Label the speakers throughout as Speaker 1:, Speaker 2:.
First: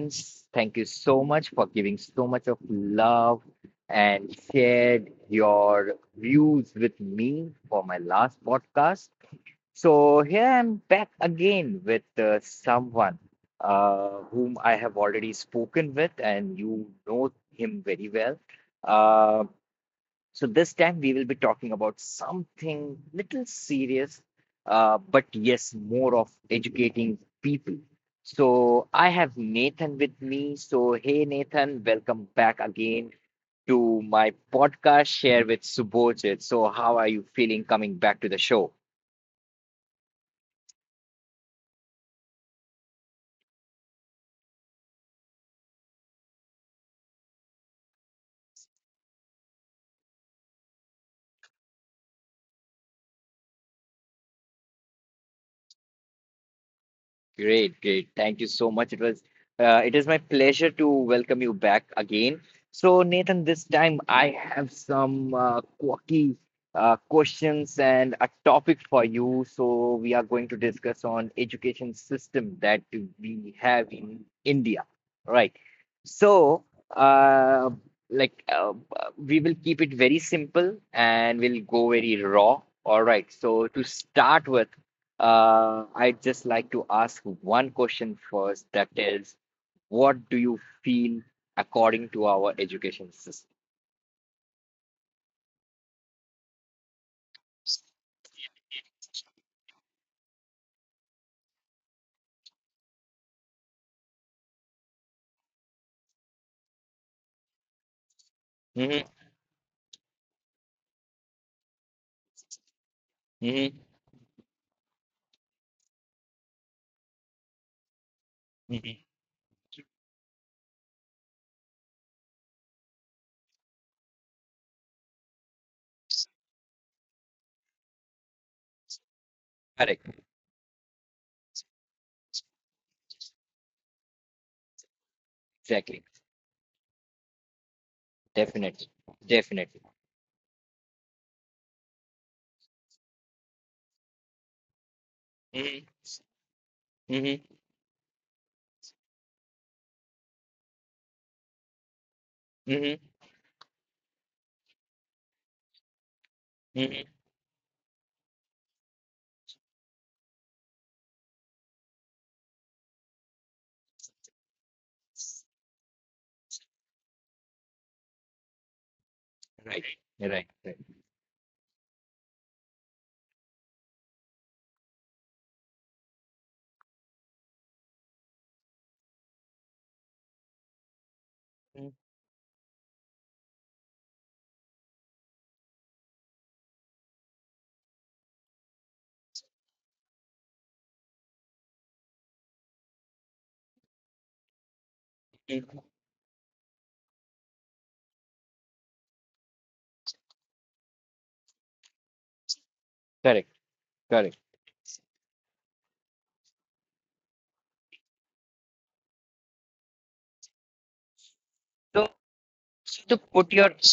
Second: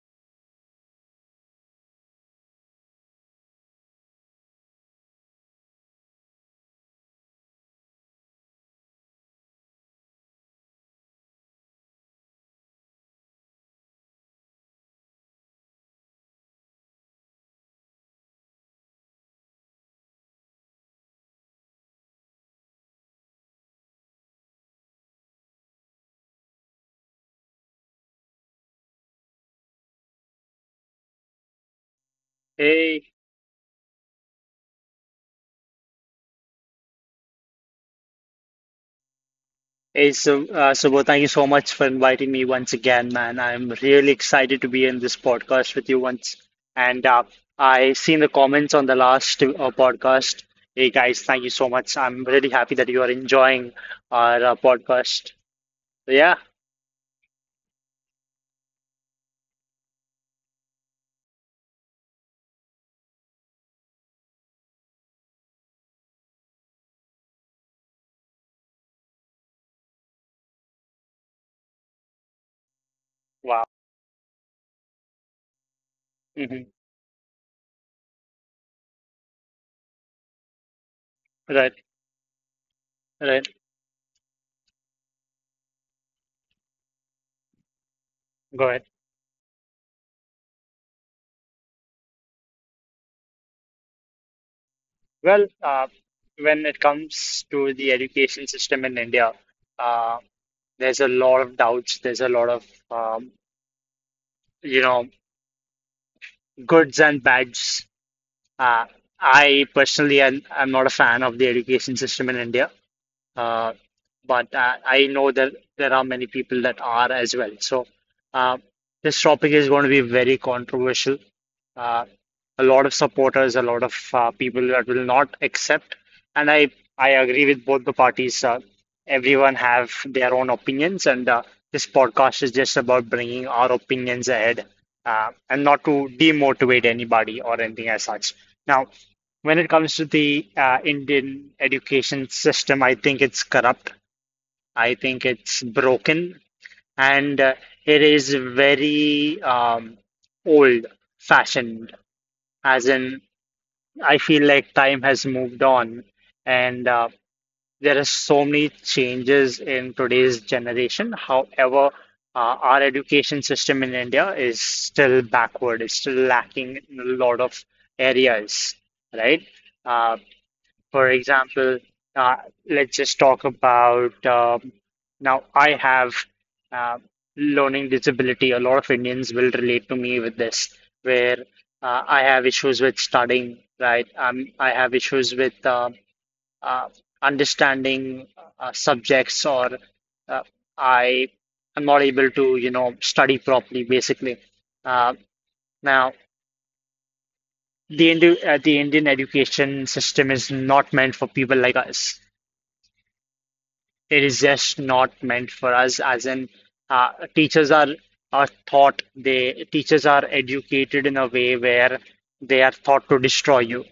Speaker 1: audience. Thank you so much for giving so much of love and shared your views with me for my last podcast. So, here I'm back again with someone whom I have already spoken with, and you know him very well. Uh, so this time we will be talking about something little serious, but yes, more of educating people. So I have Nathan with me. So hey Nathan, welcome back
Speaker 2: Hey,
Speaker 1: again to my podcast Share with Subodhit. So how are you feeling coming back to the show?
Speaker 2: Subodh, thank you so much for inviting me once again, man. I'm really excited to be in this podcast with you once. And I seen the comments on the last podcast. Hey, guys, thank you so much. I'm really happy that you are enjoying our podcast. So, Yeah,
Speaker 1: Great, great. Thank you so much. It is my pleasure to welcome you back again. So, Nathan, this time I have some quirky questions and a topic for you. So, we are going to discuss on education system that we
Speaker 2: wow.
Speaker 1: have in India, right?
Speaker 2: hmm
Speaker 1: So, uh, like, we will keep it very simple and we'll
Speaker 2: Right,
Speaker 1: go very raw. All right.
Speaker 2: right.
Speaker 1: So, to start with. I'd just like to ask one question
Speaker 2: Go
Speaker 1: first,
Speaker 2: ahead.
Speaker 1: that is, what do you feel according to our education system?
Speaker 2: Well, uh, when it comes to the education system in India, uh, there's a lot of doubts. There's a lot of, um, you know, goods and bads. Uh,
Speaker 1: Hmm.
Speaker 2: I personally am I'm not a fan of the education system in India. Uh,
Speaker 1: Hmm.
Speaker 2: but I know that there are many people that are as well. So uh,
Speaker 1: Hmm.
Speaker 2: this topic is going to be very controversial. Uh, a lot of supporters, a lot of people that will not accept, and I agree with both the parties. Everyone have
Speaker 1: Correct.
Speaker 2: their own opinions, and this podcast is just about bringing our opinions ahead, and not to
Speaker 1: Exactly.
Speaker 2: demotivate anybody or anything as such. Now,
Speaker 1: Definitely.
Speaker 2: when it
Speaker 1: Definitely.
Speaker 2: comes to the Indian education system, I think it's corrupt. I think it's
Speaker 1: Hmm.
Speaker 2: broken, and
Speaker 1: Hmm.
Speaker 2: uh, it is very old-fashioned. As
Speaker 1: Hmm.
Speaker 2: in, I feel like time has moved on, and
Speaker 1: Hmm.
Speaker 2: there are so many changes in today's generation. However, our education system in India is still backward. It's still lacking in a lot of areas, right?
Speaker 1: Right.
Speaker 2: Uh,
Speaker 1: Right. Right.
Speaker 2: for example, uh, let's just talk about now I have uh, learning disability. A lot of Indians will relate to me with this, where
Speaker 1: Mhm.
Speaker 2: I have issues with studying, right? I have issues with uh, understanding subjects, or uh, I am not able to, you know, study properly, basically. Uh,
Speaker 1: Mhm.
Speaker 2: Now, the Indi the Indian education system is not meant for people like us.
Speaker 1: Correct.
Speaker 2: It
Speaker 1: Correct.
Speaker 2: is just not meant for us, as in teachers are taught they teachers are educated in a way where
Speaker 1: So,
Speaker 2: they are
Speaker 1: so
Speaker 2: taught
Speaker 1: to
Speaker 2: to
Speaker 1: put
Speaker 2: destroy
Speaker 1: your
Speaker 2: you.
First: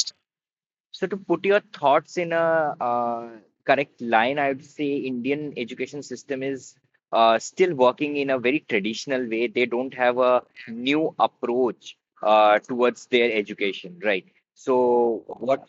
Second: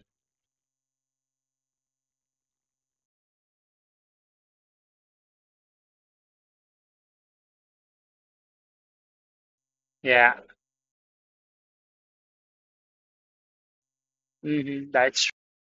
Speaker 1: So to put your thoughts in a correct line, I would say Indian education system is still working in a very traditional way. They don't have
Speaker 2: Yeah,
Speaker 1: a new approach towards their education, right?
Speaker 2: hmm
Speaker 1: So
Speaker 2: that's
Speaker 1: what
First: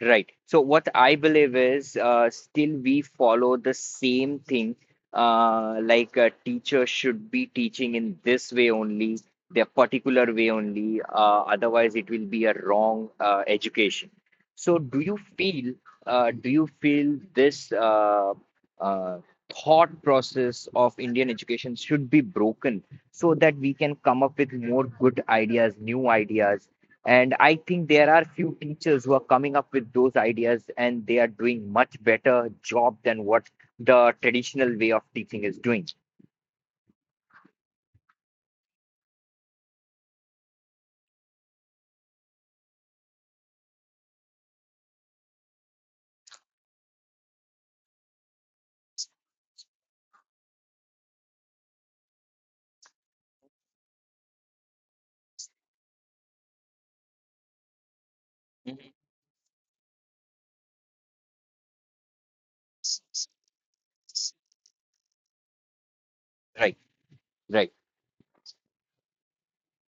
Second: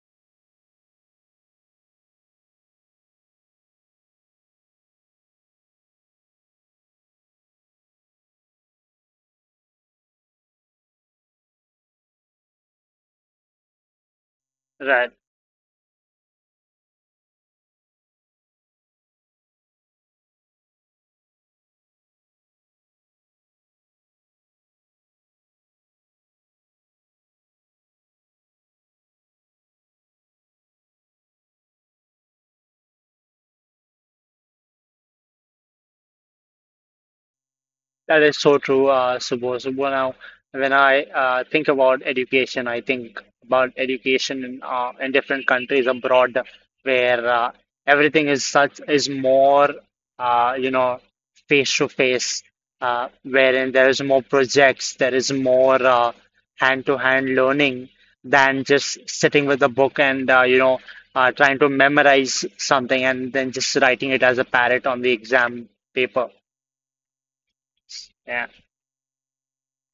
Speaker 1: Right. So what I believe is still we follow the same thing. Like a teacher should be teaching in this way only, their particular way only. Otherwise, it will be a wrong education. So do
Speaker 2: Right.
Speaker 1: you feel uh, do you feel this uh, thought process of Indian education should be broken so that we can come up with more good ideas, new ideas? And I think there are few teachers who are coming up with those ideas and they are doing much better job than what the traditional way of teaching is doing.
Speaker 2: That is so true, Subose. Well, now, when I think about education, I think about education in different countries abroad, where everything is such is more, uh, you know, face to face, wherein there is more projects, there is more hand-to-hand learning than
Speaker 1: Mhm.
Speaker 2: just sitting with a book and trying to memorize something and then just writing it as a parrot on the exam paper.
Speaker 1: Right, right.
Speaker 2: Yeah.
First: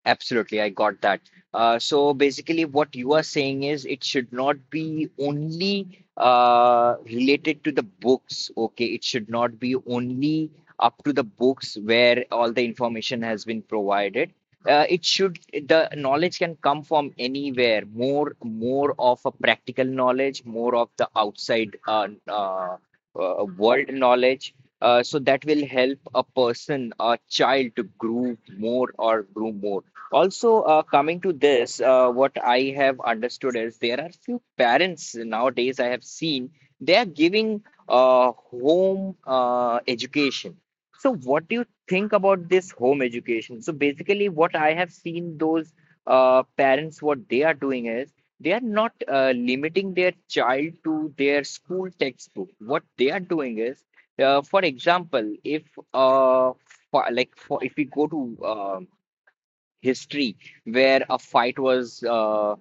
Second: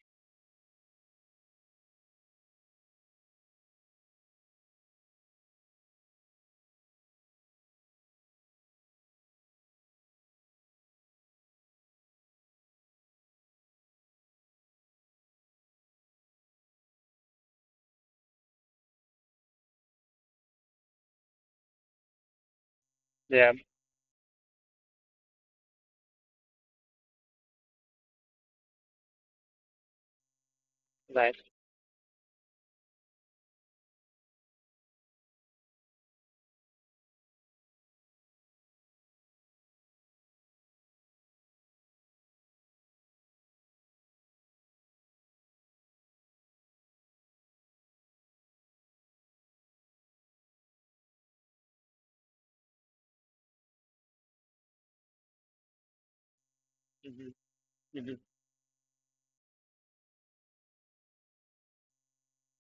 Speaker 1: Absolutely, I got that. So basically, what you are saying is it should not be only related to the books, okay? It should not be only up to the books where all the information has been provided. Uh, it should, the knowledge can come from anywhere, more of a practical knowledge, more of the outside
Speaker 2: Yeah.
Speaker 1: world knowledge. So that will help a person, a child, to grow more or grow more. Also, coming to
Speaker 2: Right.
Speaker 1: this, what I have understood is there are few parents nowadays I have seen they are giving home education. So, what do you think about this home education? So, basically, what I have seen those parents, what they are doing is they are not limiting their child to their school textbook. What they are doing is, for example, if uh, for
Speaker 2: Mhm.
Speaker 1: like for, if we go
Speaker 2: Mhm.
Speaker 1: to history where a fight was uh, uh,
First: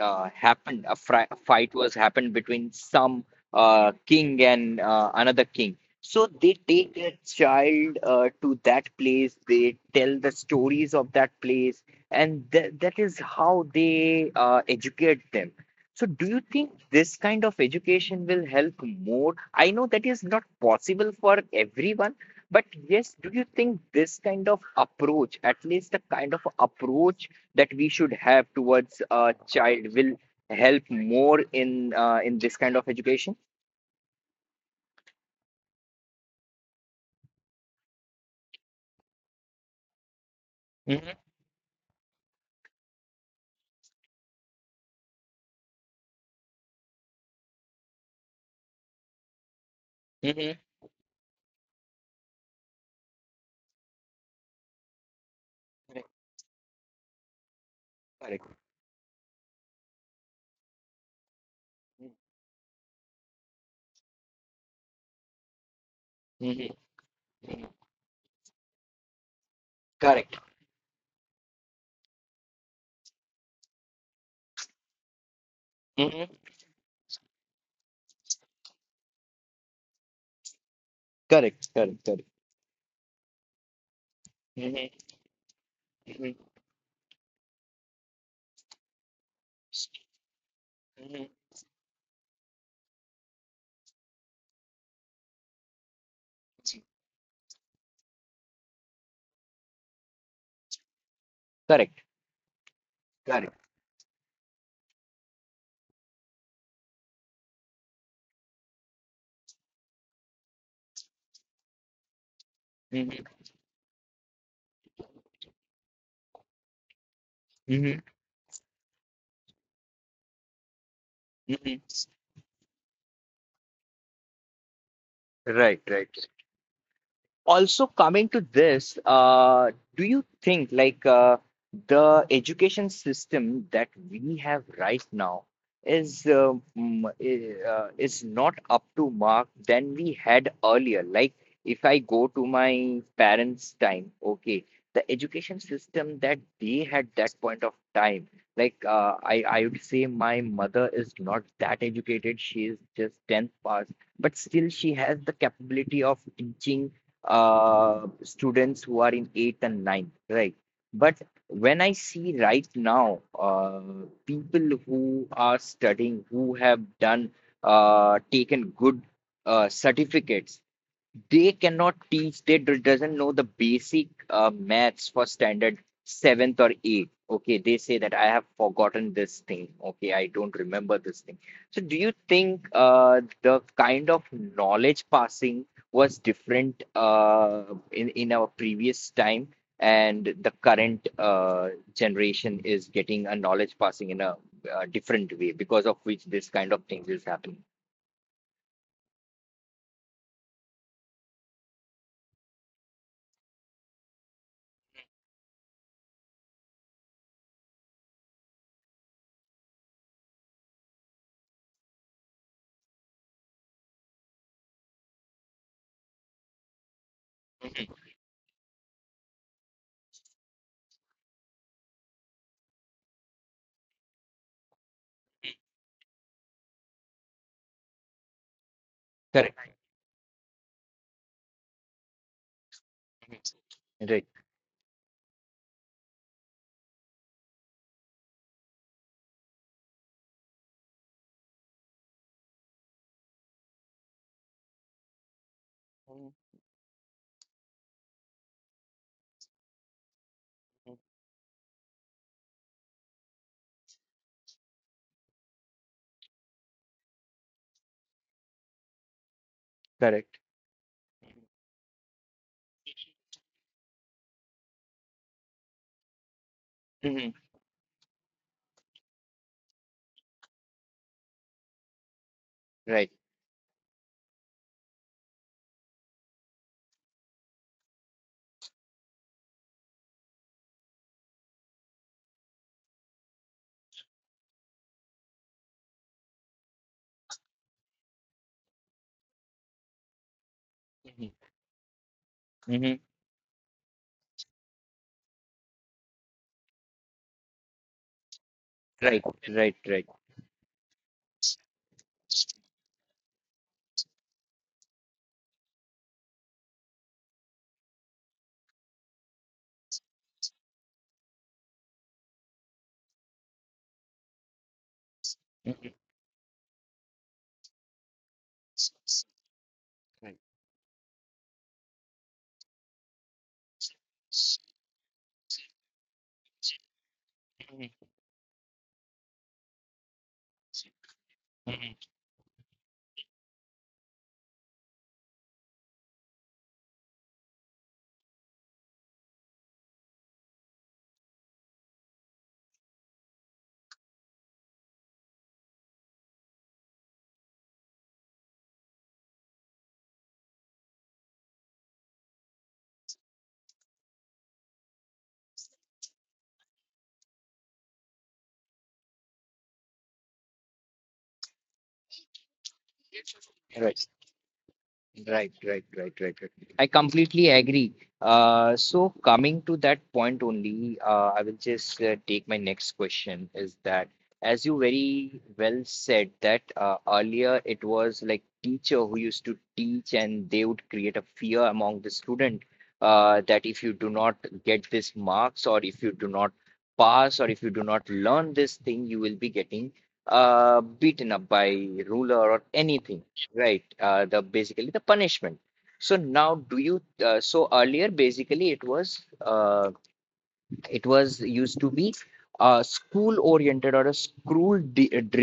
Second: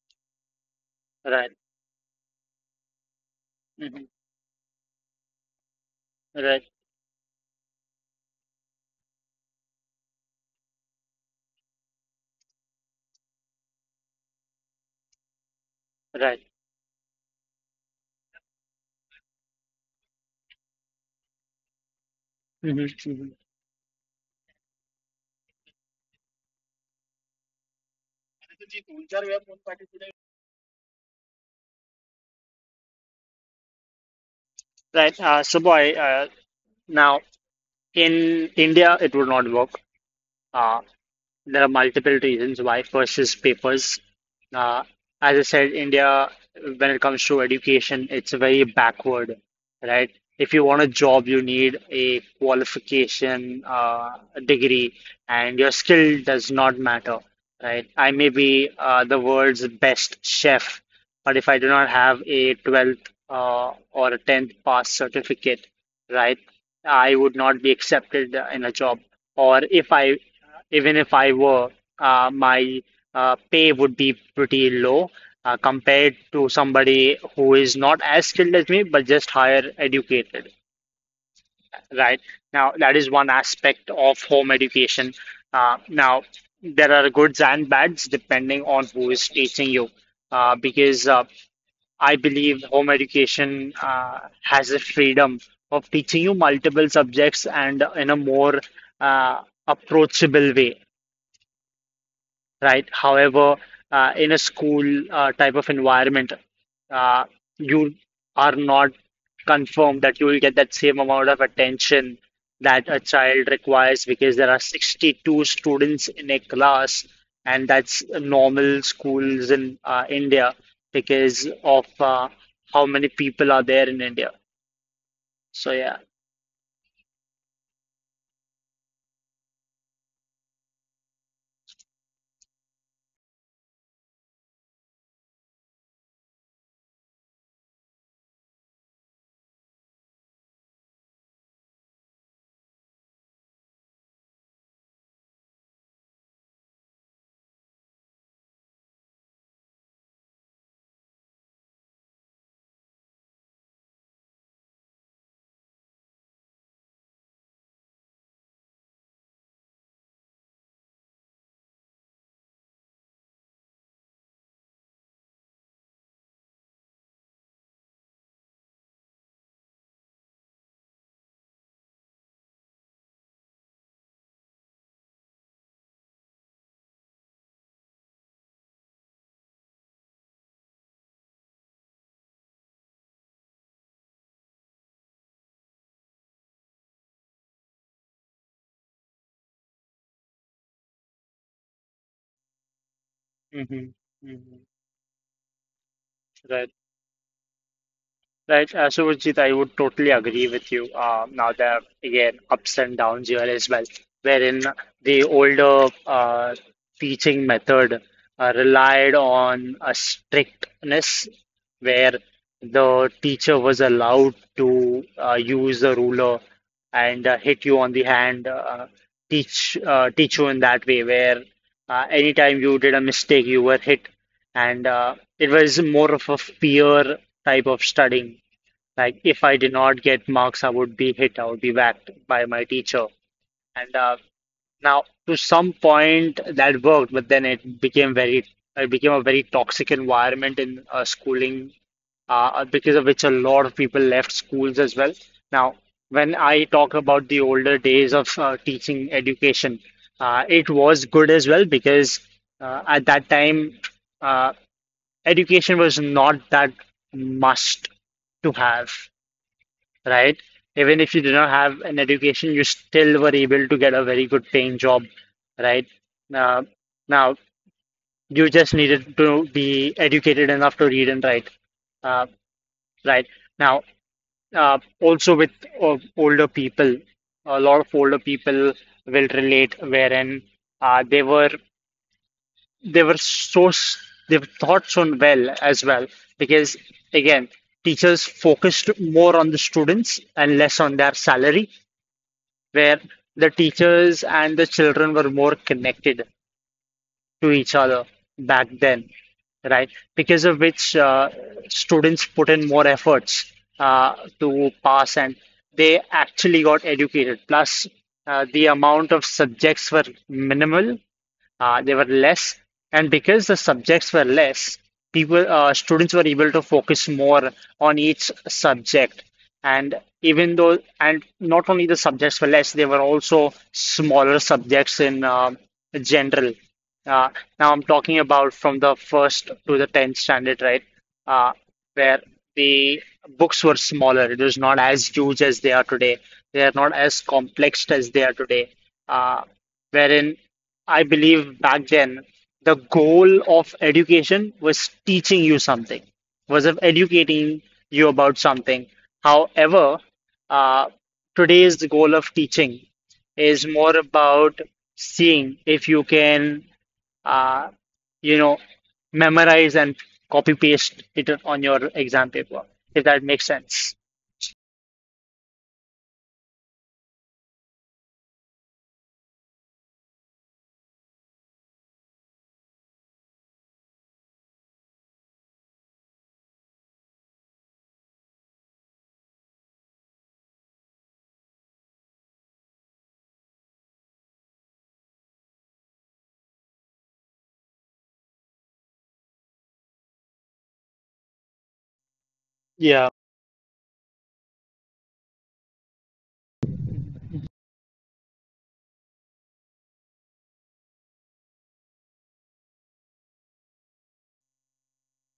Speaker 1: uh, happened, a, fri- a
Speaker 2: Right.
Speaker 1: fight was happened between some
Speaker 2: Mhm.
Speaker 1: king and another king. So they
Speaker 2: Right.
Speaker 1: take their child to that place, they tell the stories of that place, and that is how they educate them. So do you
Speaker 2: Right.
Speaker 1: think this kind of education will help more? I know that is not possible for everyone, but
Speaker 2: Mhm.
Speaker 1: yes, do
Speaker 2: Mhm.
Speaker 1: you think this kind of approach, at least the kind of approach that we should have towards a child, will help more in in this kind of education?
Speaker 2: Right. So, boy, now in India it would not work. Uh,
Speaker 1: Mm-hmm.
Speaker 2: There are multiple reasons why. First is papers. Uh, as I said, India, when it comes to education, it's very backward, right? If
Speaker 1: Mm-hmm.
Speaker 2: you want a job, you need a qualification, a degree, and your skill does not matter, right? I may be
Speaker 1: Correct.
Speaker 2: the world's best chef, but if I do not have a 12th or a 10th pass certificate, right,
Speaker 1: Mm-hmm.
Speaker 2: I would not be accepted in a job, or if I,
Speaker 1: Correct.
Speaker 2: even if I were, my pay would be pretty low compared
Speaker 1: Mm-hmm.
Speaker 2: to somebody who is not as skilled as me, but just higher educated,
Speaker 1: Correct. Correct.
Speaker 2: right?
Speaker 1: Correct.
Speaker 2: Now, that is one aspect of home
Speaker 1: Mm-hmm.
Speaker 2: education. Now, there are goods and bads depending on who is teaching you, because
Speaker 1: Mm-hmm.
Speaker 2: I believe home education has a freedom of teaching you multiple subjects and in a more uh, approachable way,
Speaker 1: Correct.
Speaker 2: right?
Speaker 1: Correct.
Speaker 2: However, in a school type of environment, uh, you are not confirmed that you will get that same amount of attention that a
Speaker 1: Mm-hmm.
Speaker 2: child requires because there are 62 students in a class, and that's normal schools in India because
Speaker 1: Mm-hmm.
Speaker 2: of how many people are there in India. So,
Speaker 1: Right.
Speaker 2: yeah.
Speaker 1: Right. Also, coming to this, do you think like the education system that we have right now is not up to mark than we had earlier? Like, if I go to my parents' time, okay, the education system that they had that point of time, like, I would say my mother is not that educated. She is just tenth pass, but still she has the capability of teaching students who are in eighth and ninth, right? But when I see right now, people who are studying, who have done, taken good certificates, they cannot teach. They doesn't know the basic maths for standard seventh or eighth. Okay, they say that I have forgotten this thing. Okay, I don't remember this thing. So do you think the kind of knowledge passing was different in our previous time, and the current generation is getting a
Speaker 2: hmm
Speaker 1: knowledge passing in a
Speaker 2: hmm
Speaker 1: different way because of which this kind of things is happening?
Speaker 2: Right, Surajit, I would totally agree with you. Now there are again ups and downs here as well, wherein the older teaching method relied on a strictness where the teacher was allowed to use the ruler and hit you on the hand, teach you in that way, where anytime you did a mistake, you were hit, and it was more of a fear type of studying, like if I did
Speaker 1: Correct.
Speaker 2: not get marks, I would be hit, I would be whacked by my teacher. And
Speaker 1: Right.
Speaker 2: now to some point that worked, but then it became very, it became a very toxic environment in schooling because of which a lot of people left schools as well. Now, when I talk about the older days of teaching education, it
Speaker 1: Mhm.
Speaker 2: was good as well because at that time, uh, education was not that must to have,
Speaker 1: Correct.
Speaker 2: right? Even if you do not have an education, you still were able to get a very good paying job, right? Uh, Now, you just needed to be educated enough to read and write, uh,
Speaker 1: Right.
Speaker 2: right? Now, also with older people, a lot of older people will relate wherein they were, they were so s- they thought so well as well because, again, teachers focused more on the students and less on their
Speaker 1: Mm-hmm.
Speaker 2: salary,
Speaker 1: Right.
Speaker 2: where the teachers and the children were more connected to each other back then,
Speaker 1: Right.
Speaker 2: right?
Speaker 1: Right.
Speaker 2: Because of which students put in more efforts uh, to pass and they actually got educated. Plus, the amount of subjects were minimal, they were less, and because the subjects were less, people
Speaker 1: Mm-hmm.
Speaker 2: students were able to focus more on each subject. And
Speaker 1: Right.
Speaker 2: even though, and not only the subjects were less, they were also smaller subjects in general. Uh, Now I'm talking about from the first to the tenth standard, right? Uh,
Speaker 1: Mhm.
Speaker 2: where the books were smaller. It was not as huge as they are today. They are not as complex as they are today. Uh, Wherein I believe back then the goal of education was teaching you something, was of educating you about something. However, uh, today's goal of teaching is more about seeing if you can, uh, you know, memorize and copy paste it on your exam paper, if that makes sense.
Speaker 1: Right. Right, right, right, right, right. I completely agree. So coming to that point only, I will just take my next question is that as you very well said that earlier it was like teacher who used to teach and they would create a fear among the student that if you do not get this marks or if you do not pass or if you do not learn this thing, you will be getting beaten up by ruler or
Speaker 2: Yeah,
Speaker 1: anything, right? The Basically the punishment. So now, do you? So earlier, basically, it was used to be a school oriented or a school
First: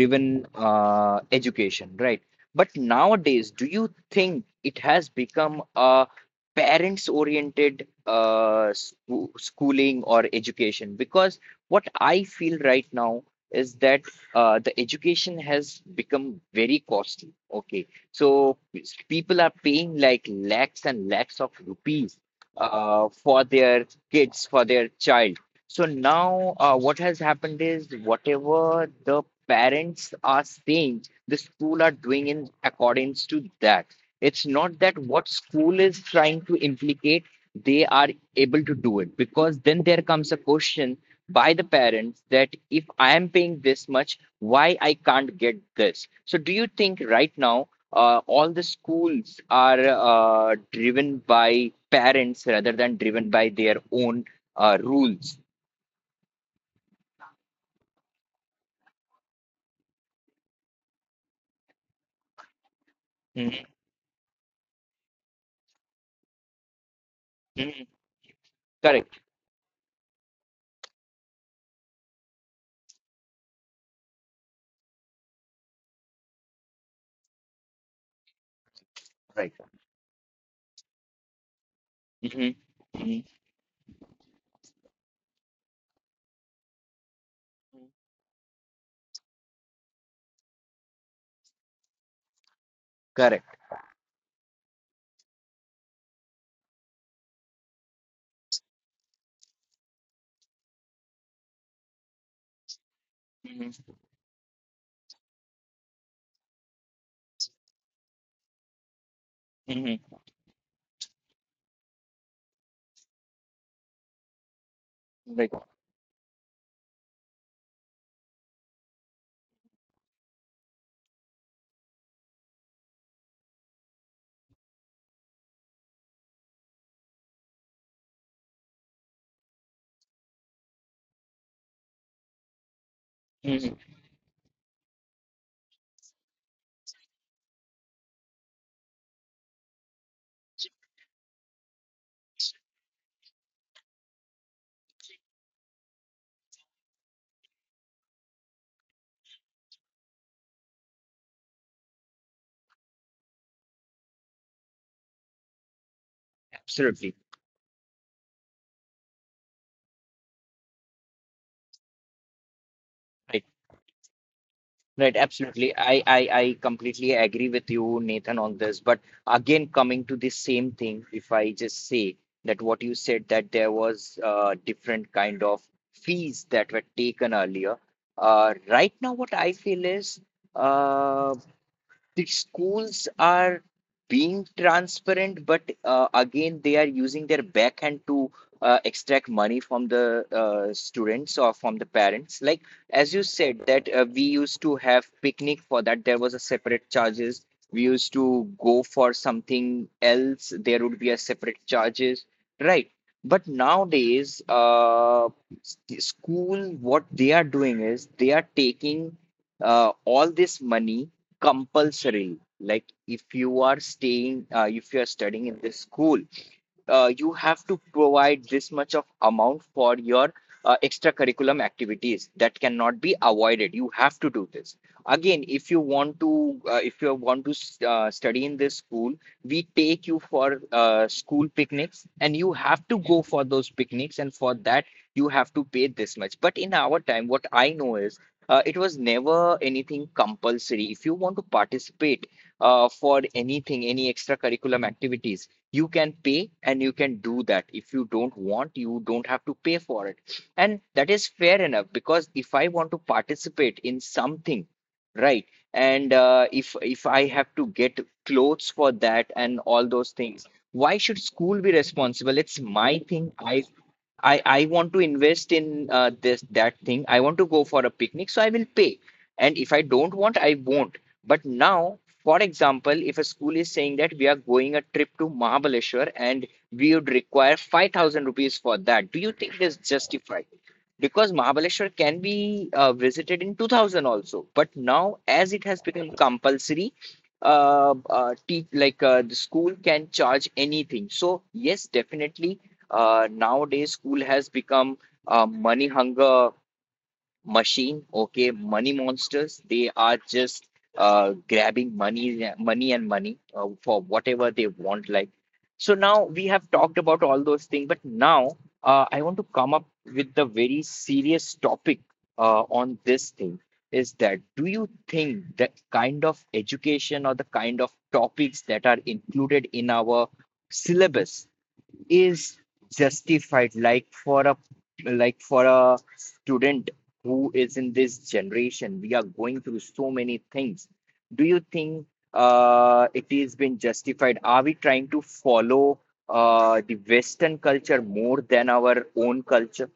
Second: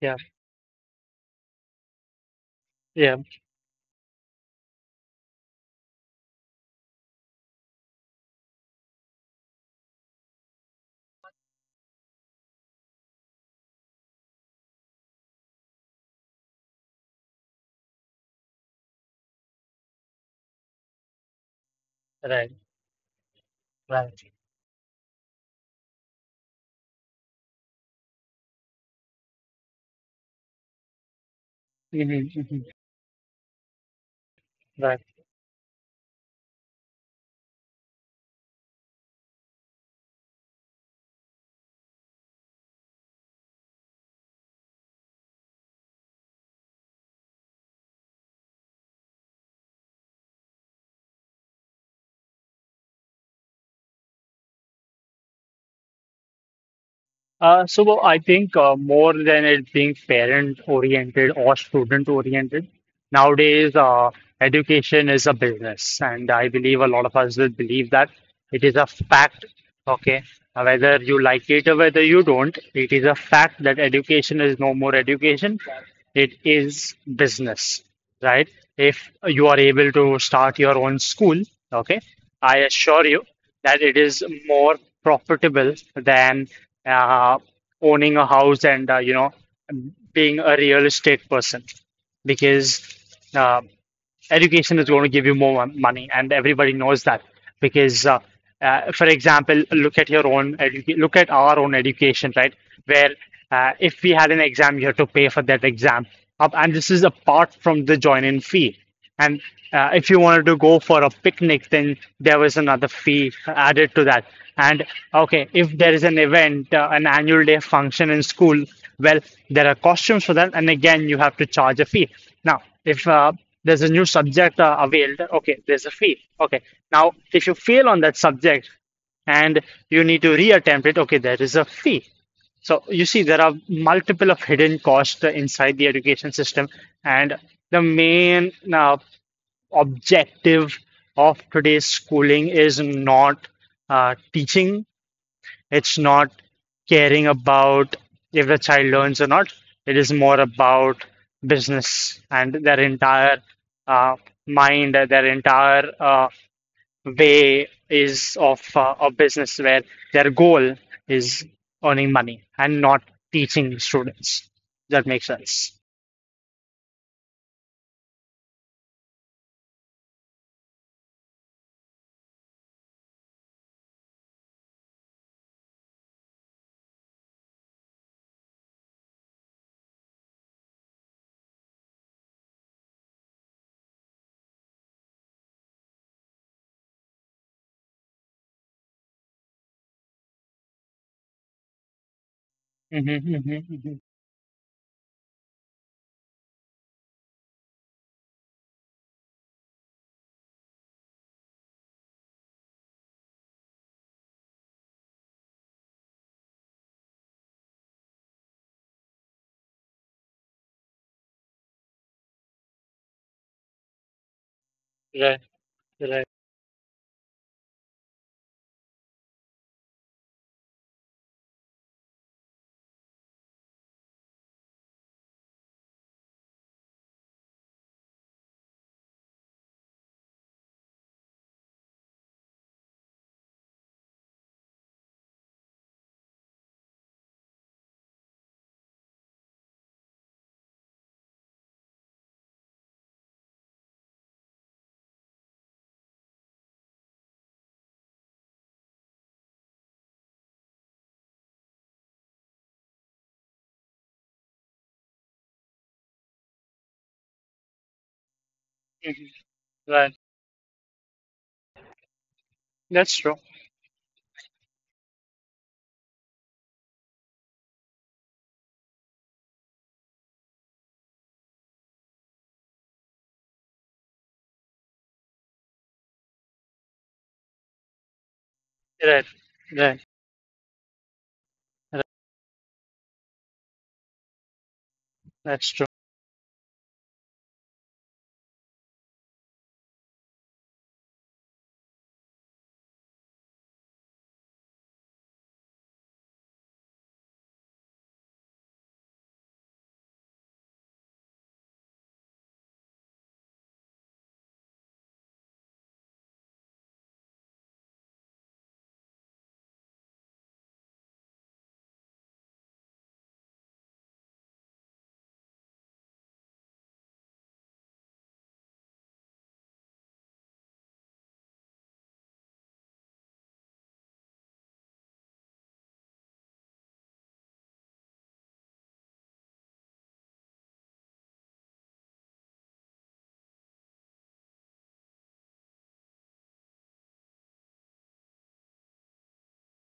Speaker 2: yeah,
Speaker 1: education, right? But
Speaker 2: yeah,
Speaker 1: nowadays, do you think it has become a parents oriented schooling or education? Because what I feel right now is that the education has become very costly. Okay. So people are paying like lakhs and lakhs of rupees
Speaker 2: right,
Speaker 1: for their
Speaker 2: right.
Speaker 1: kids, for their child. So now, what has happened is whatever the parents are saying, the school are
Speaker 2: hmm
Speaker 1: doing in
Speaker 2: hmm
Speaker 1: accordance to that. It's not that
Speaker 2: Right.
Speaker 1: what school is trying to implicate, they are able to do it because then there comes a question by the parents that if I am paying this much, why I can't get this? So do you think right now all the schools are driven by parents rather than driven by their own rules?
Speaker 2: So, I think more than it being parent oriented or student oriented,
Speaker 1: Mhm.
Speaker 2: nowadays education is a business, and I believe a lot of us will
Speaker 1: Mhm.
Speaker 2: believe that it is a
Speaker 1: Correct.
Speaker 2: fact. Okay, now, whether you like it or whether you don't, it is a fact that education is no more education. It is business, right? If you
Speaker 1: Right.
Speaker 2: are able to start your own school, okay,
Speaker 1: Mhm.
Speaker 2: I assure you
Speaker 1: Mhm.
Speaker 2: that it is more profitable than uh, owning a house and, being a real estate person, because
Speaker 1: Correct.
Speaker 2: uh, education is going to give you more money, and everybody knows that because, for example, look at our own education, right? Where
Speaker 1: Mhm.
Speaker 2: if we had an exam, you have to pay for that exam. And this is apart from the join-in fee. And
Speaker 1: Mhm.
Speaker 2: if you wanted to go for a picnic, then there was another fee added to that. And okay,
Speaker 1: Right.
Speaker 2: if there is an event, an annual day function in school, well, there are costumes for that, and again, you have to charge a fee. Now, if there's a new subject availed. Okay, there's a fail. Okay, now if you fail on that subject and you need to reattempt it, okay, there is a fee. So you see, there are
Speaker 1: Mhm.
Speaker 2: multiple of hidden costs inside the education system, and the main objective of today's schooling is not teaching, it's not caring about if the child learns or not. It is more about business, and their entire uh, mind, their entire
Speaker 1: Absolutely.
Speaker 2: way is of a business where their goal is earning money and not
Speaker 1: Right.
Speaker 2: teaching students. That
Speaker 1: Right.
Speaker 2: makes sense.
Speaker 1: Absolutely. I completely agree with you, Nathan, on this. But again, coming to the same thing, if I just say that what you said that there was different kind of fees that were taken earlier. Right now, what I feel is, uh. the schools are being transparent, but again, they are using their backhand to extract money from the students or from the parents. Like as
Speaker 2: hmm
Speaker 1: you
Speaker 2: hmm
Speaker 1: said, that
Speaker 2: hmm
Speaker 1: we used to have picnic for that. There was a separate charges. We used to go for something else. There would be a separate charges, right? But nowadays, the school, what they are doing is they are taking all this money compulsorily, like if you are
Speaker 2: Right,
Speaker 1: studying in this school,
Speaker 2: right,
Speaker 1: you have to provide this much of amount for your extracurriculum activities that cannot be avoided, you have to do this. Again, if you want to if you want to study in this school, we take you for school picnics and you have to go for those picnics, and for that you have to pay this much. But in our time what I know is, it was never anything compulsory. If you want to participate for anything, any extracurriculum activities, you can pay and you can do that. If you don't want, you don't have to pay for it, and that is fair enough. Because if I want to participate in something, right, and if I have to get clothes for
Speaker 2: mhm,
Speaker 1: that and all those
Speaker 2: right.
Speaker 1: things, why should school be responsible? It's my
Speaker 2: That's
Speaker 1: thing.
Speaker 2: true.
Speaker 1: I want to invest in this that thing. I want to go for a picnic, so I will pay. And if I don't want, I won't. But now, for example, if a school is saying that we are going a trip to Mahabaleshwar and we would require 5,000 rupees for that, do
Speaker 2: Right,
Speaker 1: you think this
Speaker 2: right,
Speaker 1: justified? Because Mahabaleshwar
Speaker 2: right.
Speaker 1: can be visited in 2000 also. But now, as it
Speaker 2: That's
Speaker 1: has
Speaker 2: true.
Speaker 1: become compulsory, te like the school can charge anything. So yes, definitely nowadays school has become a money hunger machine. Okay, money monsters. They are just grabbing money, money, and money for whatever they want. Like, so now we have talked about all those things, but now I want to come up with the very serious topic on this thing, is that do you think the kind of education or the kind of topics that are included in our syllabus is justified, like for a student who is in this generation? We are going through so many things. Do you think it is been justified? Are we trying to follow the western culture more than our own culture?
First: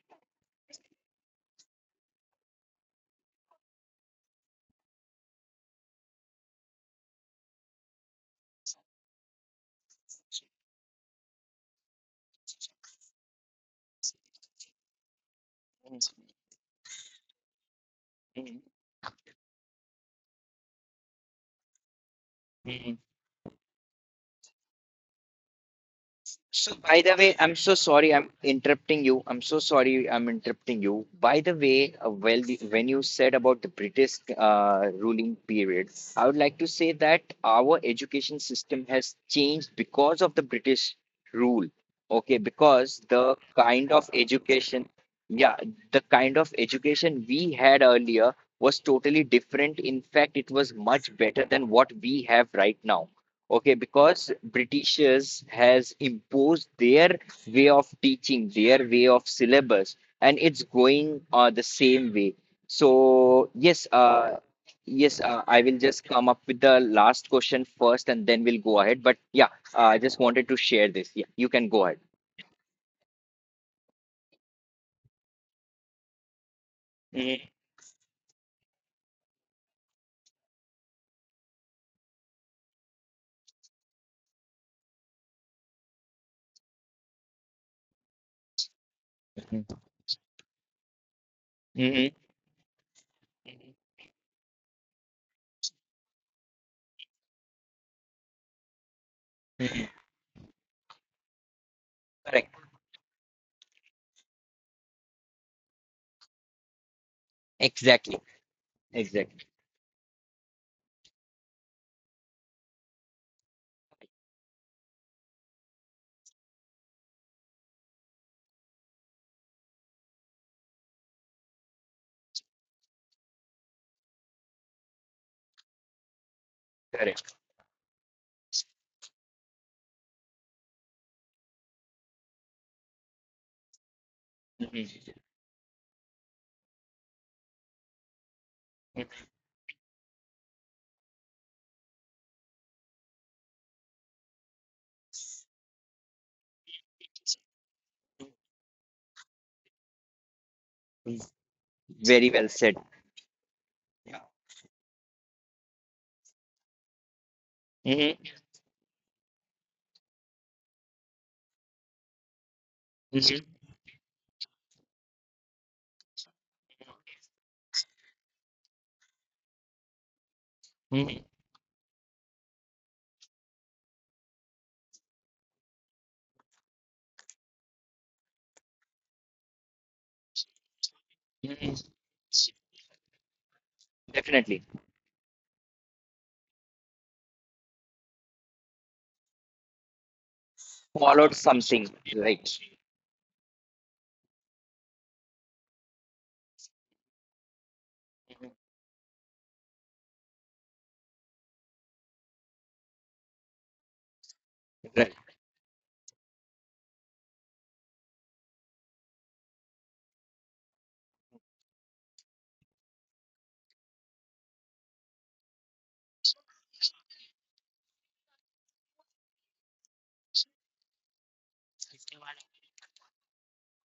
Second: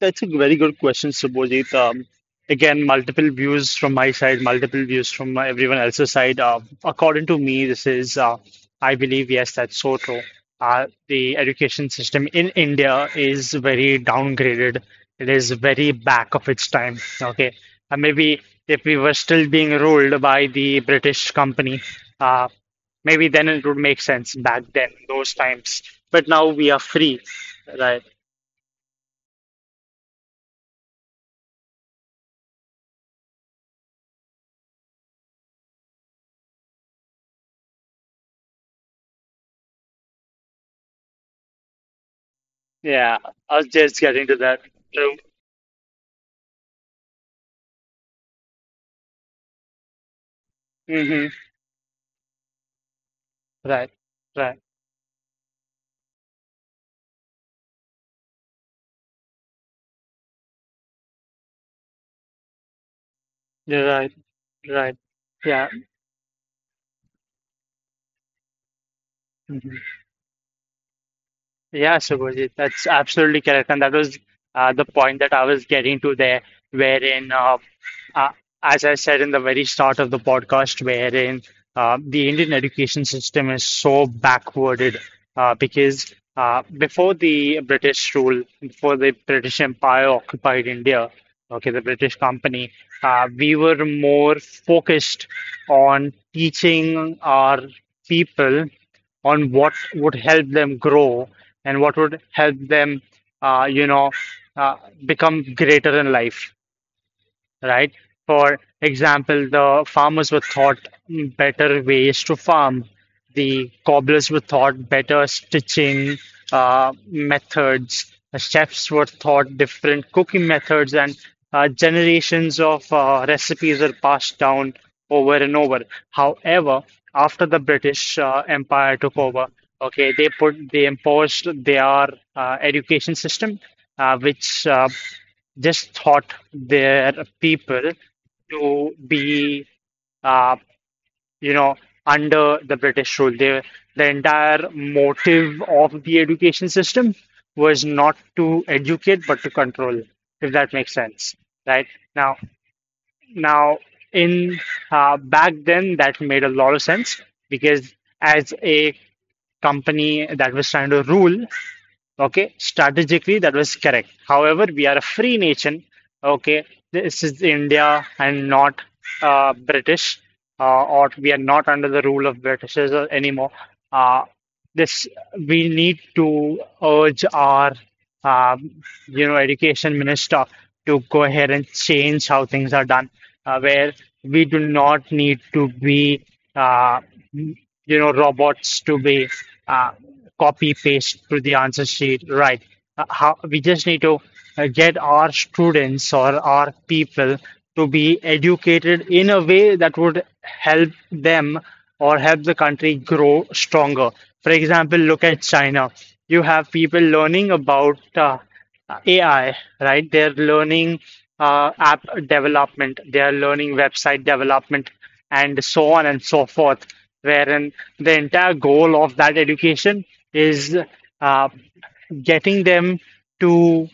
Speaker 2: That's a very good question, Subhojit. Again, multiple views from my side, multiple views from everyone else's side. According to me, this is, I believe, yes, that's so true. The education system in India is very downgraded. It is very back of its time. Okay, maybe if we were still being ruled by the British company, uh,
Speaker 1: Mhm.
Speaker 2: maybe then it would make sense back then, those times. But now we
Speaker 1: So,
Speaker 2: are
Speaker 1: by the
Speaker 2: free.
Speaker 1: way, I'm so
Speaker 2: Right.
Speaker 1: sorry I'm interrupting you. I'm so sorry I'm interrupting you. By the way, when you said about the British ruling period, I would like to say that our education system has changed because of the British rule. Okay, because
Speaker 2: Yeah,
Speaker 1: the
Speaker 2: I was
Speaker 1: kind
Speaker 2: just
Speaker 1: of
Speaker 2: getting to that.
Speaker 1: education,
Speaker 2: So,
Speaker 1: yeah, the kind of education we had earlier was totally different. In fact, it was much
Speaker 2: hmm
Speaker 1: better than what we have right now. Okay,
Speaker 2: right,
Speaker 1: because
Speaker 2: right,
Speaker 1: Britishers has imposed their way of teaching, their way of syllabus, and it's going the same way. So yes,
Speaker 2: you're right, right.
Speaker 1: yes, I
Speaker 2: Yeah,
Speaker 1: will just come up with the last question first, and then we'll go ahead. But yeah,
Speaker 2: hmm
Speaker 1: I just wanted to share this. Yeah, you can go ahead.
Speaker 2: Yeah, Subhajit, that's absolutely correct. And that was the point that I was getting to there, wherein
Speaker 1: Mhm,
Speaker 2: Uh, as I said in the very start of the podcast, wherein the Indian education system is so backwarded because before the British rule, before the British Empire occupied India, okay, the
Speaker 1: mhm,
Speaker 2: British company, we were more focused on teaching our people on what
Speaker 1: mhm.
Speaker 2: would help them grow and what would
Speaker 1: Correct.
Speaker 2: help them, uh, you know, uh, become greater in life, right?
Speaker 1: Exactly.
Speaker 2: For
Speaker 1: Exactly.
Speaker 2: example, the farmers were taught better ways to farm. The cobblers were taught better stitching methods. Chefs were taught different cooking methods, and generations of recipes are passed down over and over. However,
Speaker 1: Correct.
Speaker 2: after the British Empire took over, okay, they imposed their education system, which
Speaker 1: Mhm,
Speaker 2: just taught their people to be, uh, you know, under the British rule. They, the entire motive of the education system was not to educate, but to control, if that makes
Speaker 1: mhm.
Speaker 2: sense, right?
Speaker 1: Very
Speaker 2: Now,
Speaker 1: well said.
Speaker 2: now,
Speaker 1: Yeah.
Speaker 2: in back then, that made a lot of sense because
Speaker 1: Mhm,
Speaker 2: as a company that was trying to rule, okay,
Speaker 1: mhm,
Speaker 2: strategically that was correct. However, we are a free nation. Okay, this is India and not British, or
Speaker 1: mhm,
Speaker 2: we are not under the rule of British anymore. Uh, this we need to urge our, um, you know, education minister to go ahead and
Speaker 1: mhm.
Speaker 2: change how things are done, where we do
Speaker 1: Definitely.
Speaker 2: not need to be, uh, you know, robots to be. Uh, copy paste
Speaker 1: Followed
Speaker 2: to the
Speaker 1: something.
Speaker 2: answer sheet,
Speaker 1: Right,
Speaker 2: right? How we just need to get our students or our people to be educated in a way that would help them or help the country grow stronger. For example,
Speaker 1: right.
Speaker 2: look at China. You have people learning about AI, right? They're learning app development, they're learning website development, and so on and so forth wherein the entire goal of that education is uh, getting them to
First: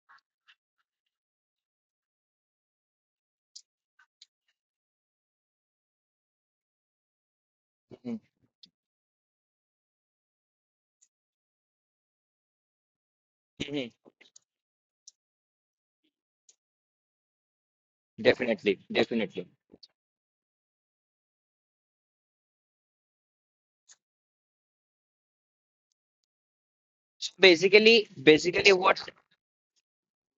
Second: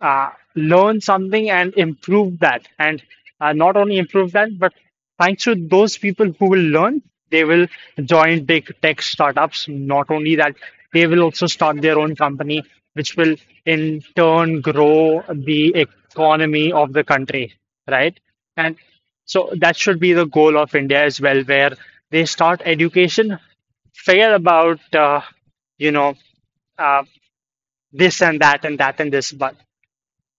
Speaker 2: uh, learn something and improve that. And not only improve that, but thanks to those people who will learn, they will
Speaker 1: Mhm.
Speaker 2: join big tech startups. Not only that, they will also start their own company, which will
Speaker 1: Mhm.
Speaker 2: in turn grow the economy of the country, right? And
Speaker 1: Definitely, definitely.
Speaker 2: so that should be the goal of India as well, where they start education, forget about you know uh,
Speaker 1: So basically,
Speaker 2: this and that
Speaker 1: basically
Speaker 2: and that
Speaker 1: what,
Speaker 2: and this, but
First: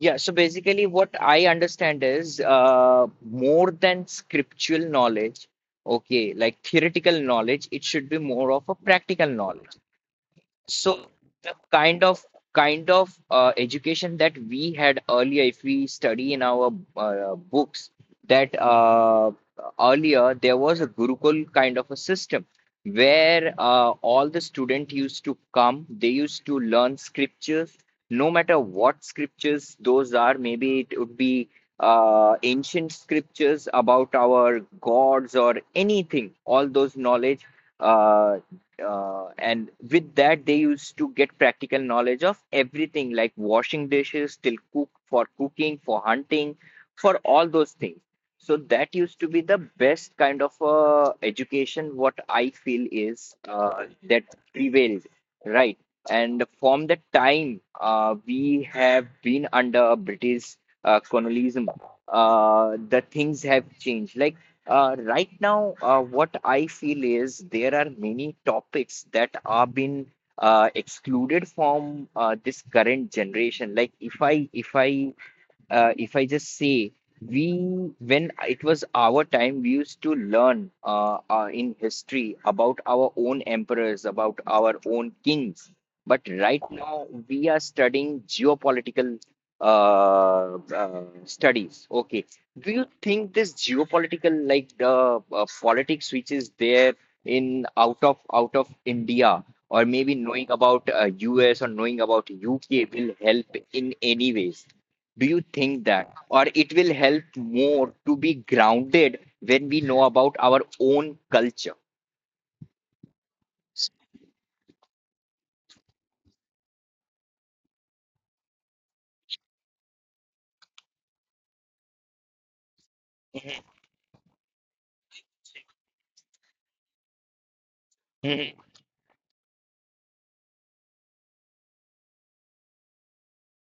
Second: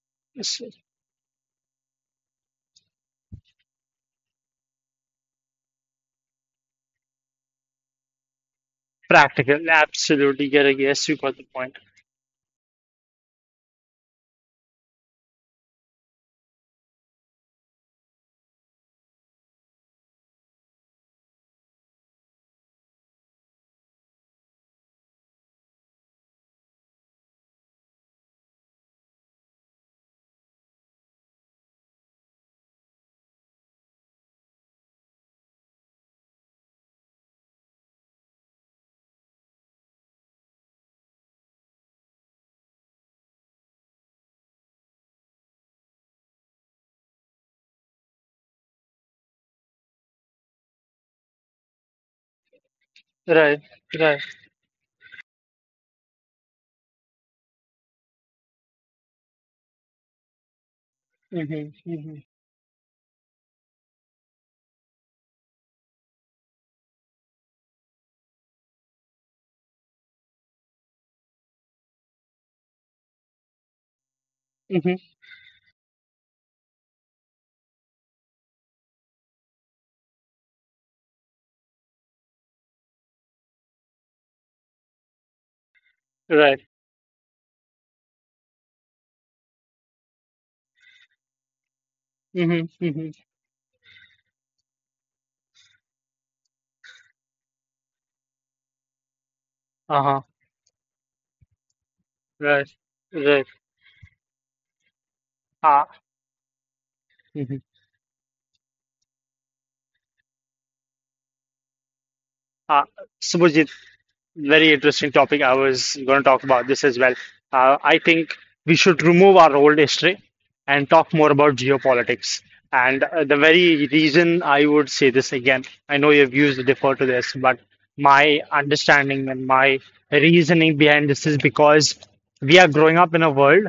Speaker 1: yeah, so
Speaker 2: s-
Speaker 1: basically what I understand is uh more than scriptural knowledge, okay, like theoretical knowledge, it should be more of a practical
Speaker 2: practical,
Speaker 1: knowledge.
Speaker 2: absolutely, Gary.
Speaker 1: So
Speaker 2: Yes, you got the
Speaker 1: the
Speaker 2: point.
Speaker 1: kind of, kind of education that we had earlier, if we study in our books, that earlier there was a Gurukul kind of a system where all the student used to come, they used to learn scriptures, no matter what scriptures those are. Maybe it would be ancient scriptures about our gods or anything, all those knowledge. uh, and with that they used to get practical knowledge of everything, like washing dishes till cook for cooking for hunting, for all those things. So that used to be the best kind of education, what I feel is,
Speaker 2: Right, right.
Speaker 1: that prevailed, right? And from the time we have been under British colonialism,
Speaker 2: Mm-hmm, mm-hmm,
Speaker 1: the things have changed. Like right now, what I feel is there are many topics that are been excluded from this current generation. Like if I if
Speaker 2: mm-hmm.
Speaker 1: I if I just say, we, when it was our time, we used to learn in history about our own emperors, about our own kings. But
Speaker 2: Right.
Speaker 1: right now, we are studying geopolitical studies. Okay,
Speaker 2: Mm-hmm,
Speaker 1: do you
Speaker 2: mm-hmm.
Speaker 1: think this geopolitical, like the politics which is there in out of India? Or maybe
Speaker 2: Uh-huh.
Speaker 1: knowing about US or knowing about
Speaker 2: Right,
Speaker 1: UK will
Speaker 2: right.
Speaker 1: help in any ways. Do you think
Speaker 2: Ah,
Speaker 1: that, or it will help
Speaker 2: mm-hmm.
Speaker 1: more to be grounded when we know about our own culture?
Speaker 2: Ah, very interesting topic. I was going to talk about this as well. I think we should remove our old history and talk more about geopolitics. And the very reason I would say this again, I know your views differ to this, but my understanding and my reasoning behind this is because we are growing up in a world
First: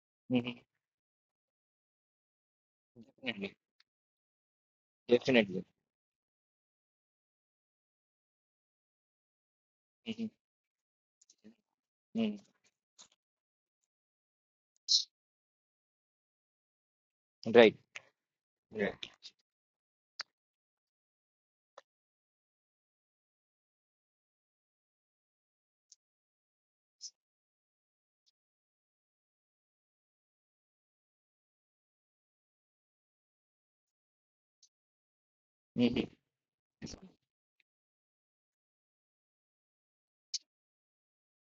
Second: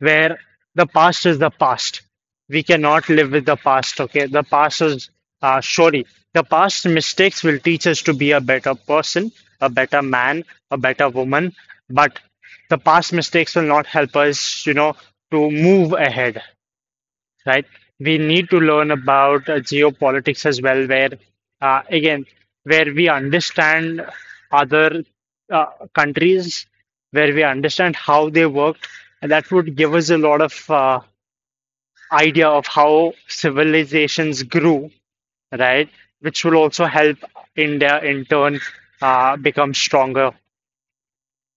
Speaker 2: where
Speaker 1: Mhm, mhm,
Speaker 2: the past is the past. We cannot live with
Speaker 1: mhm.
Speaker 2: the past, okay? The past is
Speaker 1: Definitely.
Speaker 2: surely the past mistakes will teach us to be a better person, a better
Speaker 1: Mhm,
Speaker 2: man, a better woman, but
Speaker 1: mhm.
Speaker 2: the past mistakes will not help us, you know, to move ahead, right?
Speaker 1: Right.
Speaker 2: We need to learn
Speaker 1: Right.
Speaker 2: about geopolitics as well, where again, where we understand other uh, countries, where we understand how they worked, and that would give us a lot of idea of how civilizations grew, right?
Speaker 1: Mhm,
Speaker 2: Which will also help India in turn become stronger.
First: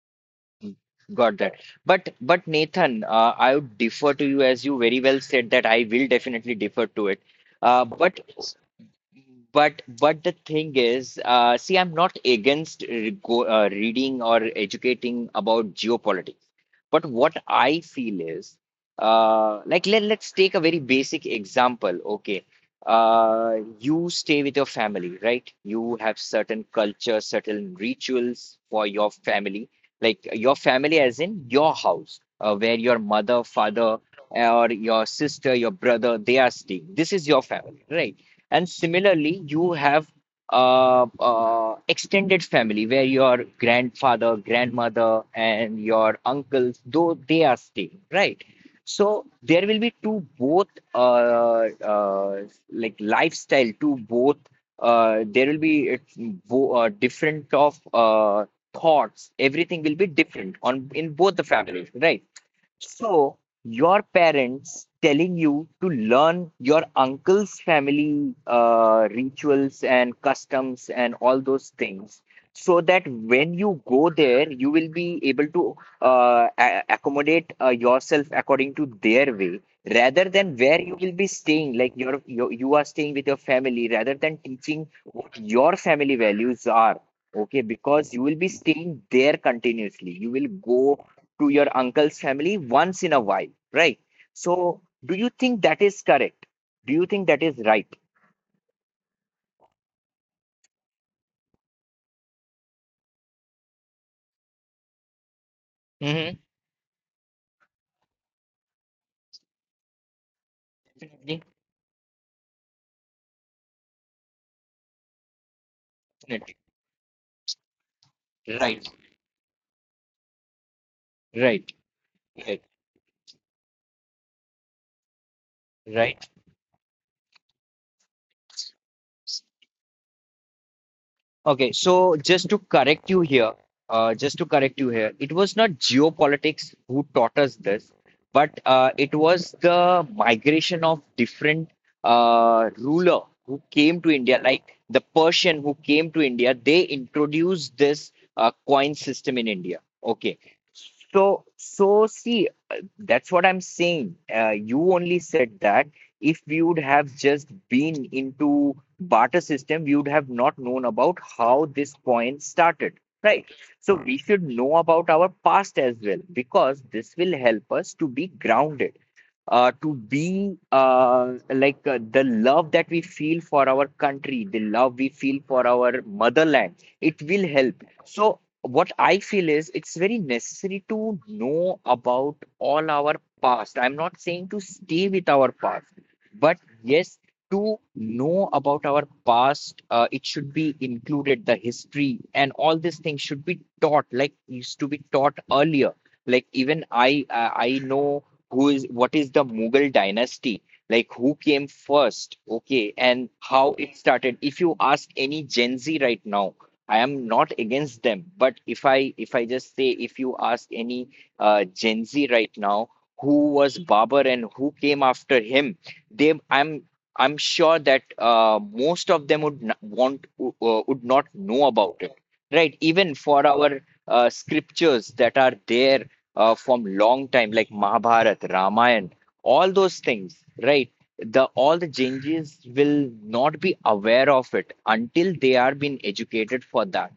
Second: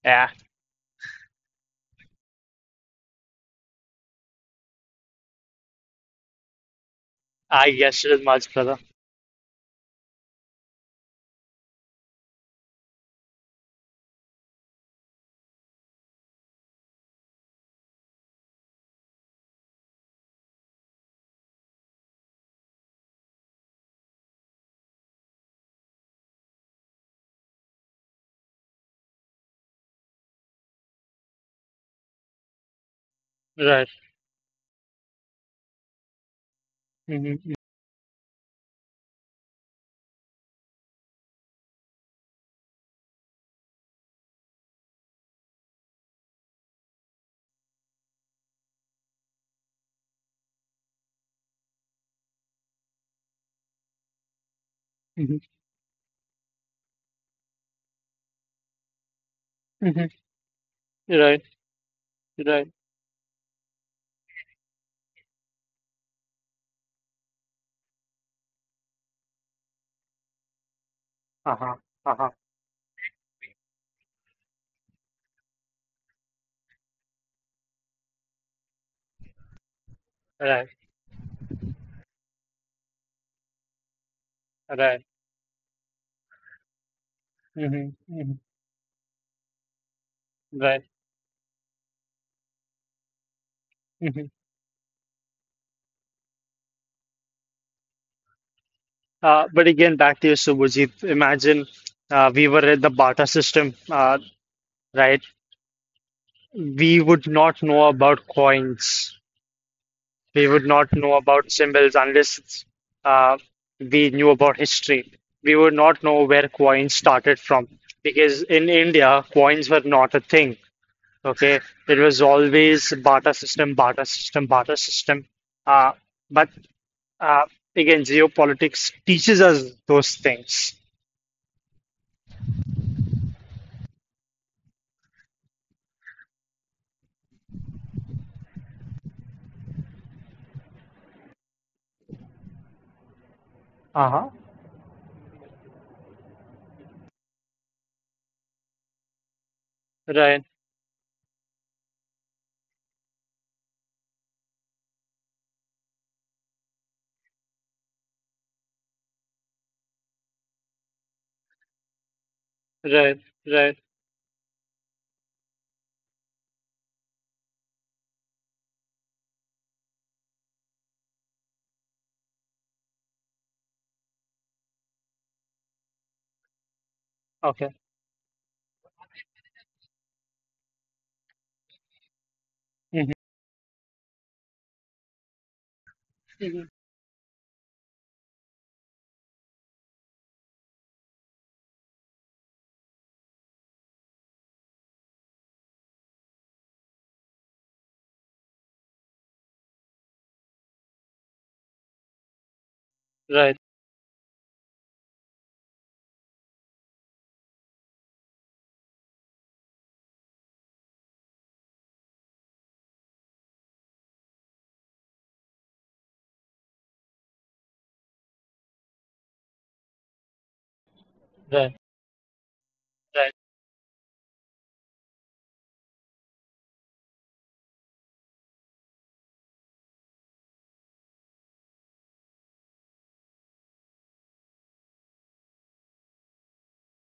Speaker 2: Yeah,
Speaker 1: mhm. Got that. But Nathan, I would defer to you. As you very well said that I will definitely defer to it.
Speaker 2: I
Speaker 1: Uh,
Speaker 2: guess it
Speaker 1: but
Speaker 2: is much brother.
Speaker 1: but the thing is, see, I'm not against reading or educating about geopolitics. But what I feel is, like let's take a very basic example. Okay, you stay with your family, right? You have certain culture, certain rituals for your family, like your family as in your house, where your mother,
Speaker 2: Right.
Speaker 1: father, or your sister, your brother, they are staying. This is your
Speaker 2: Hmm,
Speaker 1: family, right? And similarly, you have extended family where your grandfather, grandmother, and your uncles, though they are staying, right? So there will be two, both uh, uh, like lifestyle to both.
Speaker 2: hmm,
Speaker 1: There will be it's bo different of thoughts. Everything will be
Speaker 2: hmm.
Speaker 1: different on in both
Speaker 2: Right.
Speaker 1: the families, right?
Speaker 2: Right.
Speaker 1: So, your parents telling you to learn your uncle's family rituals and customs and all those
Speaker 2: Uh-huh.
Speaker 1: things,
Speaker 2: Uh-huh.
Speaker 1: so that when you go there, you will be able to accommodate yourself according to their way, rather than
Speaker 2: Right.
Speaker 1: where you will be staying. Like your you are staying with your family, rather than teaching
Speaker 2: Right.
Speaker 1: what your family values are. Okay,
Speaker 2: Hmm,
Speaker 1: because you will
Speaker 2: hmm.
Speaker 1: be staying there continuously. You will
Speaker 2: Right.
Speaker 1: go to your uncle's family once in a while, right?
Speaker 2: Hmm.
Speaker 1: So, do you think that is correct? Do you think that is right?
Speaker 2: But again, back to you, Subhajit. Imagine we were at the barter system, right?
Speaker 1: Mm-hmm.
Speaker 2: We would not know about coins. We would not know
Speaker 1: Definitely.
Speaker 2: about symbols unless uh, we knew about history. We would not know where coins started from because in
Speaker 1: Right.
Speaker 2: India, coins were not a thing. Okay,
Speaker 1: Right.
Speaker 2: it was
Speaker 1: Right.
Speaker 2: always barter system, barter system, barter system. Uh,
Speaker 1: Right.
Speaker 2: but Uh, again, geopolitics teaches us those things.
Speaker 1: Okay, so just to correct you here, just to correct you here, it was not geopolitics who taught us this, but it was the migration of different ruler who came to
Speaker 2: Uh huh.
Speaker 1: India, like the Persian who came to India. They introduced this coin system in India. Okay,
Speaker 2: Right.
Speaker 1: so see, that's what I'm saying. You only said that if we would have just been into barter system, we would have not known about how this coin started,
Speaker 2: Right.
Speaker 1: right?
Speaker 2: Right.
Speaker 1: So we should know about our past as well, because this will help us to be grounded, to be, like, the love that we feel for our country, the love we feel for our motherland, it will
Speaker 2: Okay.
Speaker 1: help. So, what I feel is it's very necessary to know about all
Speaker 2: Hmm.
Speaker 1: our past. I'm not saying to stay with our past, but
Speaker 2: Mhm.
Speaker 1: yes, to know about our past, it should be included. The history and all these things should be taught, like used to be taught earlier. Like even I know who is what is the Mughal dynasty, like who came first, okay, and
Speaker 2: Right.
Speaker 1: how it started. If you ask any Gen Z right now, I am not against them, but if I just say, if you ask any Gen Z right now, who was Babur and who came after him, they I'm sure that most of them would not would not know
Speaker 2: Right.
Speaker 1: about it, right? Even
Speaker 2: Right.
Speaker 1: for our scriptures that are there from long time, like Mahabharat, Ramayana, all those things, right? The all the changes will not be aware of it until they are being educated for that.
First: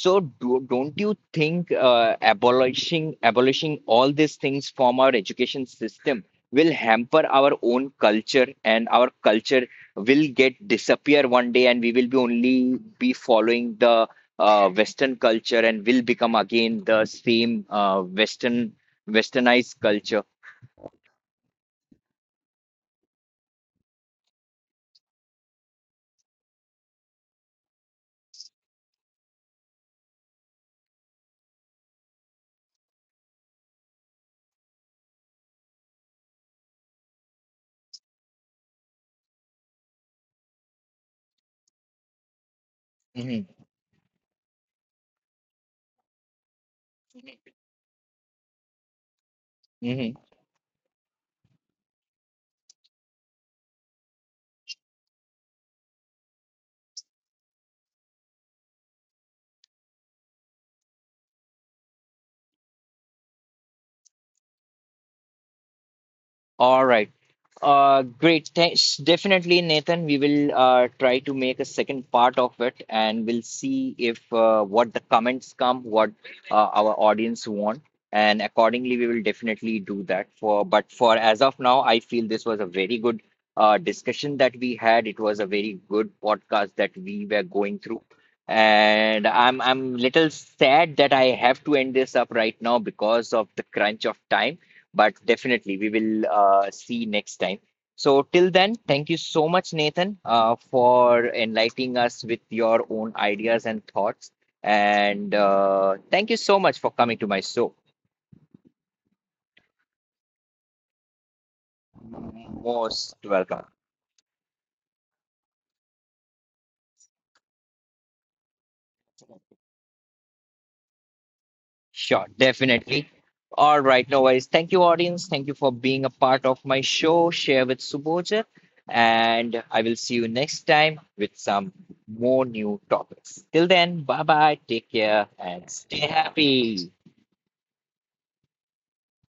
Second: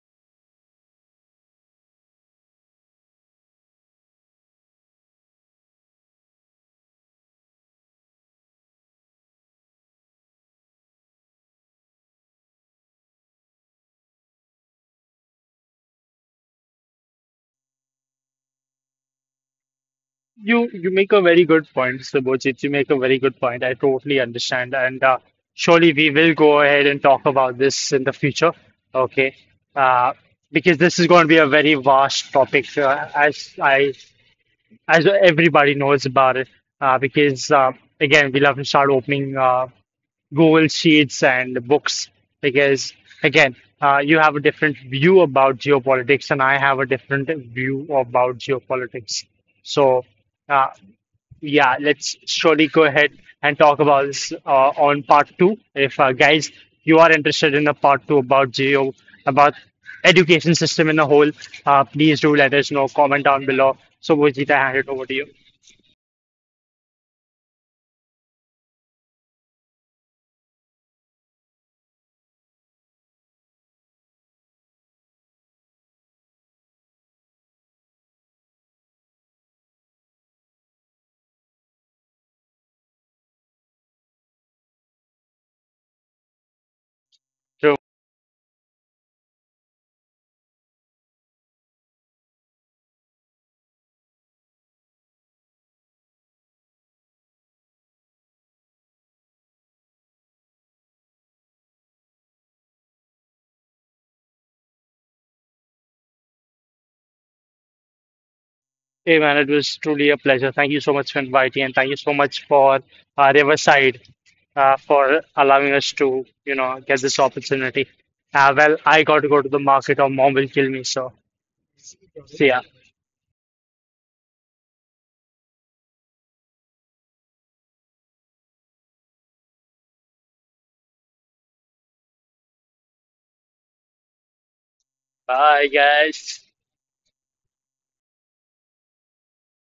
Speaker 1: So don't you think abolishing all these things from our education system will hamper our own culture, and our culture will get disappear one day, and we will be only be following the western culture and will become again the same westernized culture?
Speaker 2: You make a very good point, Mr. Bojit. You make a very good point. I totally understand, and surely we will go ahead and talk about this in the future. Okay. Uh, because this is going to be a very vast topic, as everybody knows about it. Because again, we'll have to start opening Google Sheets and books because,
Speaker 1: Mhm,
Speaker 2: again, you have a different view about geopolitics, and I have a different view about geopolitics. So,
Speaker 1: mhm.
Speaker 2: uh, yeah, let's surely go ahead and talk about this on part 2. If guys, you are interested in a part 2 about about education system in a whole, please do let us know. Comment down below. So, Vojita, I hand it over to you.
Speaker 1: All right. Great. Thanks. Definitely, Nathan. We will try to make a second part of it, and we'll see if, what the comments come, what our audience want, and accordingly, we will definitely do that. For, but for as of now, I feel this was a very good discussion that we had. It was a very good podcast that we were
Speaker 2: So.
Speaker 1: going through, and I'm little sad that I have to end this up right now because of the crunch of time, but definitely we will see next time. So, till then, thank you so much, Nathan, for enlightening us with your own ideas and thoughts. And thank you so much for coming to my show.
Speaker 2: Hey man, it was truly a pleasure. Thank you so much for inviting, and thank you so much for
Speaker 1: Most welcome.
Speaker 2: Riverside for allowing us to, you know, get this opportunity. Well, I got to go to the market or mom will kill me. So,
Speaker 1: Sure,
Speaker 2: see ya.
Speaker 1: definitely. All right, no worries. Thank you, audience. Thank you for being a part of my show, Share with Subodh. And I will see you next time with some more new topics. Till then, bye bye, take care,
Speaker 2: Bye,
Speaker 1: and stay
Speaker 2: guys.
Speaker 1: happy.